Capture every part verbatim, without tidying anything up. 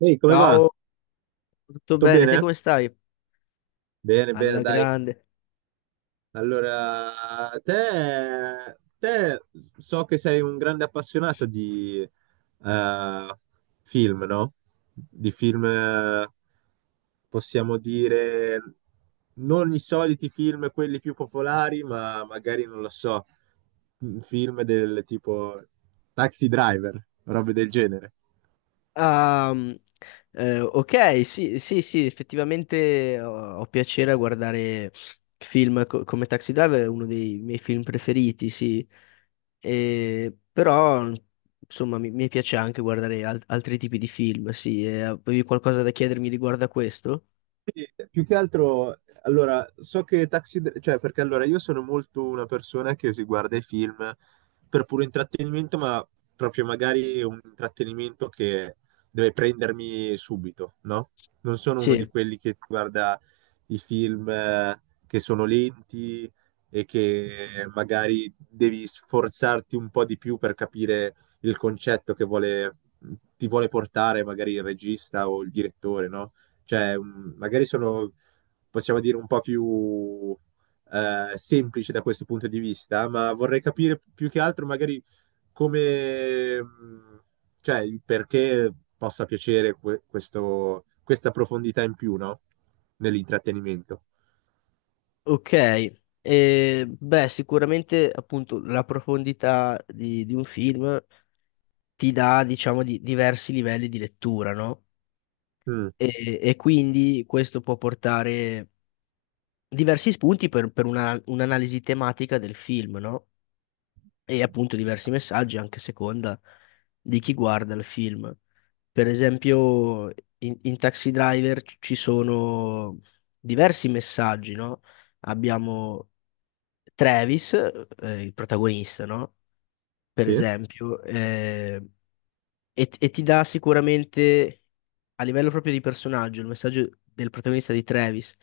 Ehi, come va? Ciao, tutto Tutto bene? Te bene? come stai? Bene, bene, Alla dai. grande. Allora, te, te so che sei un grande appassionato di eh, film, no? Di film, eh, possiamo dire, non i soliti film, quelli più popolari, ma magari, non lo so, film del tipo Taxi Driver, robe del genere. Ah, mm, eh, ok, sì, sì, sì, effettivamente ho, ho piacere a guardare film co- come Taxi Driver, è uno dei miei film preferiti, sì. E però, insomma, mi, mi piace anche guardare al- altri tipi di film, sì. E avevi qualcosa da chiedermi riguardo a questo? Sì, più che altro, allora, so che Taxi, Dr- cioè perché allora io sono molto una persona che si guarda i film per puro intrattenimento, ma proprio magari un intrattenimento che deve prendermi subito, no? Non sono uno Sì, di quelli che guarda i film eh, che sono lenti e che magari devi sforzarti un po' di più per capire il concetto che vuole, ti vuole portare magari il regista o il direttore, no? Cioè, mh, magari sono, possiamo dire, un po' più eh, semplici da questo punto di vista, ma vorrei capire più che altro magari come, mh, cioè, il perché possa piacere que- questo- questa profondità in più, no? Nell'intrattenimento. ok. Eh, beh, sicuramente appunto la profondità di, di un film ti dà, diciamo, di diversi livelli di lettura, no? Mm, E, e quindi questo può portare diversi spunti per, per una- un'analisi tematica del film, no? E appunto diversi messaggi anche a seconda di chi guarda il film. Per esempio, in, in Taxi Driver ci ci sono diversi messaggi, no? Abbiamo Travis, eh, il protagonista, no? Per sì, esempio, eh, e, e ti dà sicuramente a livello proprio di personaggio il messaggio del protagonista di Travis.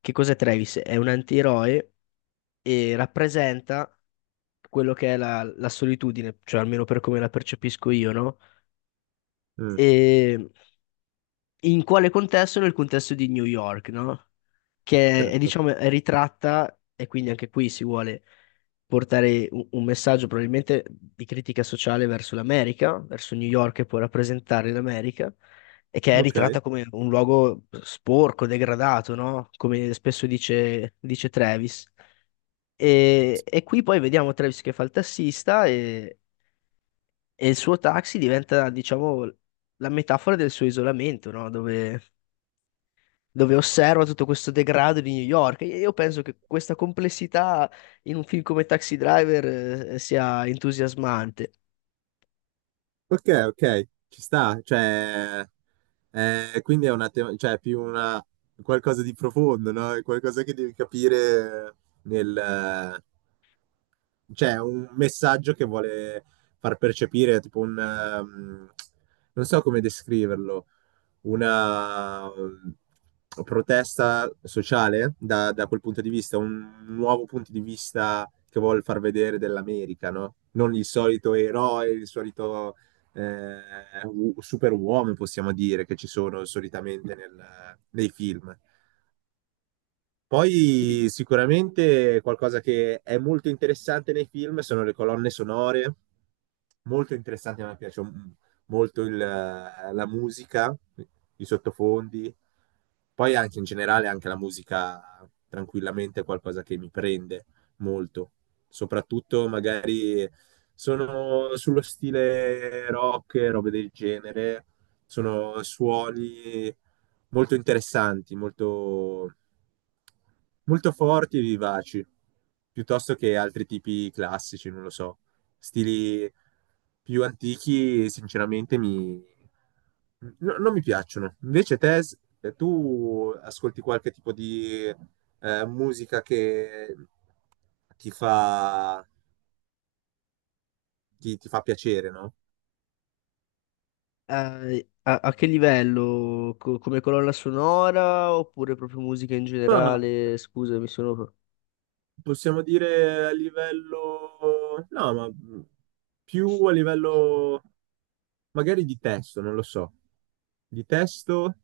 Che cos'è Travis? È un antieroe e rappresenta quello che è la, la solitudine, cioè almeno per come la percepisco io, no? mm, E in quale contesto? Nel contesto di New York, no? Che è, certo. diciamo, è ritratta e quindi anche qui si vuole portare un, un messaggio probabilmente di critica sociale verso l'America, verso New York che può rappresentare l'America e che è Ok. ritratta come un luogo sporco, degradato, no? Come spesso dice, dice Travis. E, e qui poi vediamo Travis che fa il tassista e, e il suo taxi diventa, diciamo, la metafora del suo isolamento, no? Dove dove osserva tutto questo degrado di New York. E io penso che questa complessità in un film come Taxi Driver eh, sia entusiasmante. Ok, ok, ci sta, cioè, eh, quindi è una te- cioè, è più una, qualcosa di profondo, no? È qualcosa che devi capire nel, cioè, un messaggio che vuole far percepire, tipo un, ehm, non so come descriverlo, una mh, protesta sociale da, da quel punto di vista, un nuovo punto di vista che vuol far vedere dell'America, no? Non il solito eroe, il solito eh, u- superuomo, possiamo dire, che ci sono solitamente nel- nei film. Sì. Poi sicuramente qualcosa che è molto interessante nei film sono le colonne sonore, molto interessanti, a me piace m- molto il, eh, la musica, i sottofondi, poi anche in generale anche la musica tranquillamente è qualcosa che mi prende molto, soprattutto magari sono sullo stile rock, robe del genere, sono suoni molto interessanti, molto, molto forti e vivaci, piuttosto che altri tipi classici, non lo so. Stili più antichi, sinceramente, mi... no- non mi piacciono. Invece te, s- eh, tu ascolti qualche tipo di eh, musica che ti fa, ti, ti fa piacere, no? Eh, a, a che livello? Co- come colonna sonora oppure proprio musica in Ah. generale? Scusa, mi sono... Possiamo dire a livello... No, ma più a livello magari di testo, non lo so. Di testo?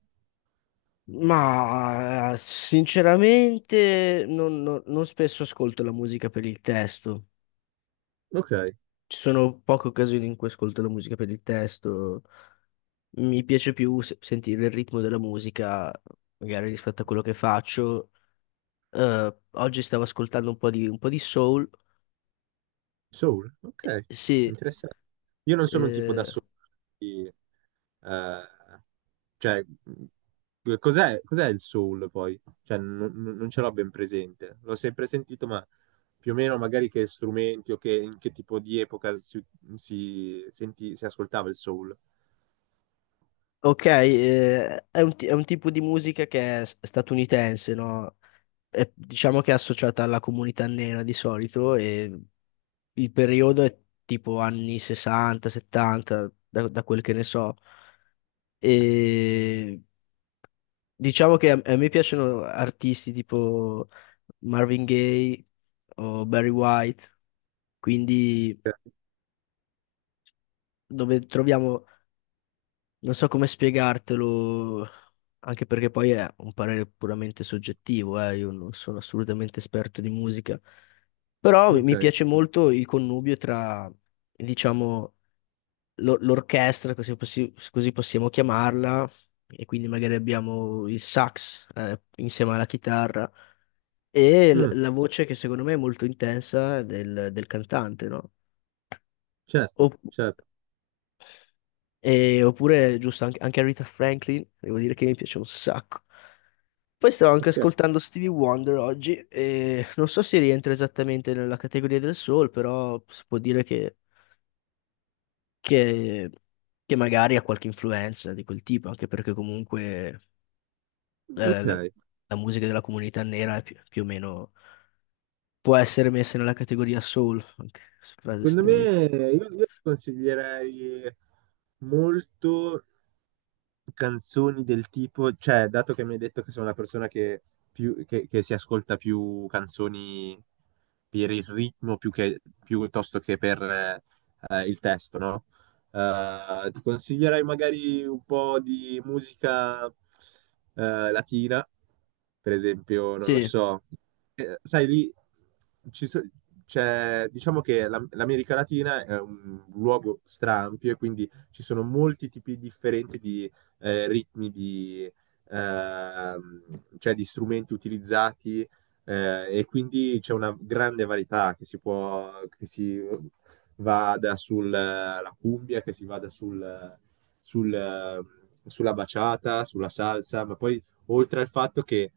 Ma eh, sinceramente non, non- non spesso ascolto la musica per il testo. Ok, Ci sono poche occasioni in cui ascolto la musica per il testo. Mi piace più se- sentire il ritmo della musica, magari rispetto a quello che faccio. Eh, oggi stavo ascoltando un po' di, un po' di soul. soul, ok, Sì, interessante. Io non sono un tipo da eh, soul. Quindi, eh, cioè, mh, cos'è cos'è il soul poi? Cioè, non, non- non ce l'ho ben presente. L'ho sempre sentito, ma più o meno magari che strumenti o che, in che tipo di epoca si, si senti- si ascoltava il soul. ok, eh, è un, ti- è un tipo di musica che è s- statunitense, no? È, diciamo che è associata alla comunità nera di solito e il periodo è tipo anni sessanta, settanta, da, da quel che ne so. E diciamo che a, a me piacciono artisti tipo Marvin Gaye o Barry White, quindi dove troviamo, non so come spiegartelo, anche perché poi è un parere puramente soggettivo, eh, io non sono assolutamente esperto di musica, però mi Ok. mi piace molto il connubio tra, diciamo, l'o- l'orchestra, così, possi- così possiamo chiamarla, e quindi magari abbiamo il sax, eh, insieme alla chitarra. E l- Mm, la voce che secondo me è molto intensa del, del cantante, no? certo, Opp- certo. E- oppure, giusto, anche, anche Aretha Franklin, devo dire che mi piace un sacco. Poi stavo anche Ok, ascoltando Stevie Wonder oggi e non so se rientra esattamente nella categoria del soul, però si può dire che, che- che magari ha qualche influenza di quel tipo, anche perché comunque eh, ok. la, la musica della comunità nera è più, più o meno può essere messa nella categoria soul, anche se frase Secondo estremamente... me io, io consiglierei molto canzoni del tipo, cioè, dato che mi hai detto che sono una persona che, più, che, che si ascolta più canzoni per il ritmo più che, piuttosto che per eh, eh, il testo, no? Eh, ti consiglierei magari un po' di musica eh, latina, per esempio, non lo Sì. so. Eh, sai, lì ci so- c'è, diciamo che la- l'America Latina è un luogo straampio e quindi ci sono molti tipi differenti eh, ritmi di, ehm, cioè di strumenti utilizzati eh, e quindi c'è una grande varietà che si può, che si vada sulla cumbia, che si vada sul, sul, eh, sulla baciata, sulla salsa, ma poi oltre al fatto che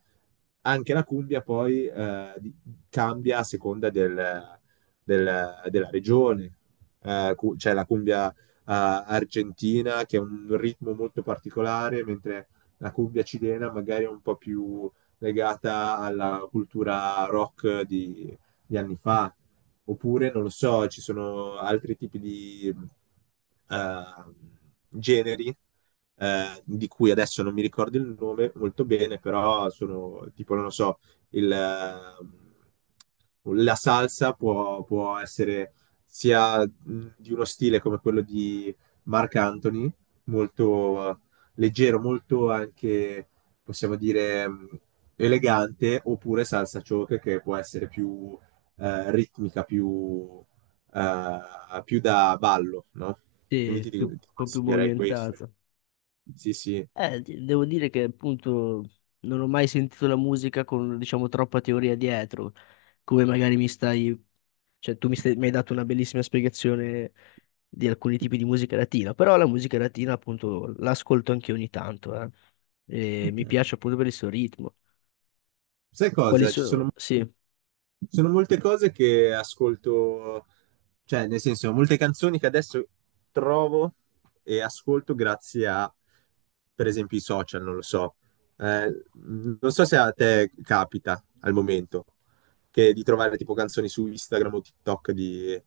anche la cumbia poi eh, di- cambia a seconda del- del- della regione. Eh, cu- c'è la cumbia argentina, che è un ritmo molto particolare, mentre la cumbia cilena magari è un po' più legata alla cultura rock di, di anni fa. Oppure, non lo so, ci sono altri tipi di eh, generi eh, di cui adesso non mi ricordo il nome molto bene, però sono tipo, non lo so, il, eh, la salsa può, può essere sia mh, di uno stile come quello di Mark Anthony, molto eh, leggero, molto anche, possiamo dire, mh, elegante, oppure salsa choke che può essere più eh, ritmica, più, eh, più da ballo, no? Quindi Sì, ti, più, dico- un ti po' più consiglierei questo. movimentata. Sì, sì. Eh, di- devo dire che appunto non ho mai sentito la musica con, diciamo, troppa teoria dietro, come magari mi stai, cioè tu mi, stai- mi hai dato una bellissima spiegazione di alcuni tipi di musica latina, però la musica latina appunto l'ascolto anche ogni tanto, eh. E Ok. mi piace appunto per il suo ritmo. Sai Quali cosa? Ci sono sono? Sì, eh, sono molte cose che ascolto, cioè nel senso, molte canzoni che adesso trovo e ascolto grazie a, per esempio, i social, non lo so. Eh, non so se a te capita al momento che di trovare tipo canzoni su Instagram o TikTok di,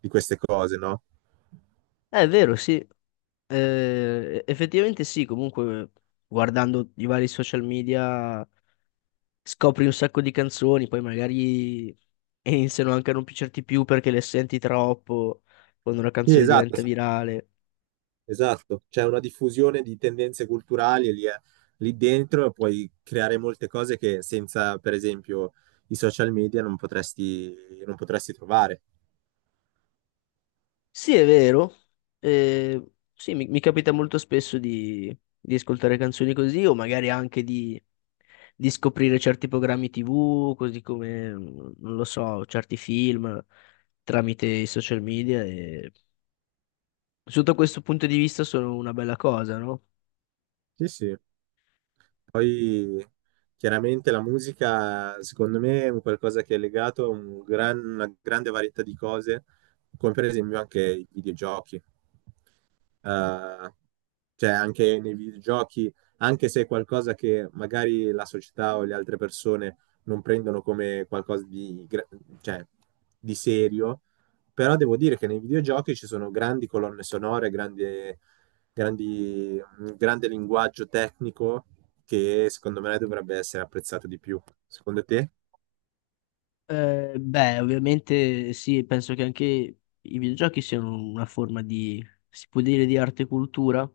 di queste cose, no? è vero, sì. Eh, effettivamente sì, comunque guardando i vari social media, scopri un sacco di canzoni, poi magari iniziano anche a non piacerti più perché le senti troppo quando una Sì, canzone esatto, diventa virale. esatto, c'è una diffusione di tendenze culturali e lì, è- lì dentro puoi creare molte cose che senza, per esempio, i social media non potresti, non potresti trovare. Sì, è vero. Eh, sì, mi, mi capita molto spesso di, di ascoltare canzoni così o magari anche di, di scoprire certi programmi ti vu, così come, mm, non lo so, certi film tramite i social media e sotto questo punto di vista sono una bella cosa, no? Sì, sì. Poi chiaramente la musica, secondo me, è un qualcosa che è legato a un gran- una grande varietà di cose, come per esempio anche i videogiochi. Eh, cioè anche nei videogiochi, anche se è qualcosa che magari la società o le altre persone non prendono come qualcosa di, gra- cioè, di serio, però devo dire che nei videogiochi ci sono grandi colonne sonore, grandi, grandi, un grande linguaggio tecnico che secondo me dovrebbe essere apprezzato di più. Secondo te? Eh, beh, ovviamente sì, penso che anche i videogiochi siano una forma di, si può dire, di arte e cultura. Ci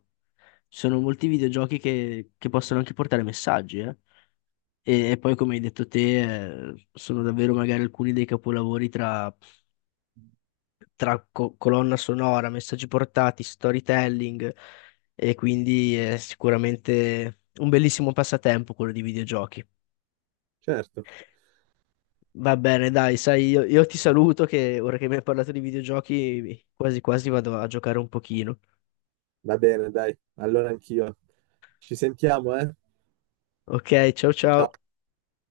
sono molti videogiochi che, che possono anche portare messaggi, eh. E, e poi, come hai detto te, eh, sono davvero magari alcuni dei capolavori tra, tra co- colonna sonora, messaggi portati, storytelling, e quindi è sicuramente un bellissimo passatempo quello di videogiochi. Certo. Va bene, dai, sai, io, io ti saluto che ora che mi hai parlato di videogiochi, quasi quasi vado a giocare un pochino. Va bene, dai. Allora anch'io. Ci sentiamo, eh? Ok, ciao Ciao. ciao.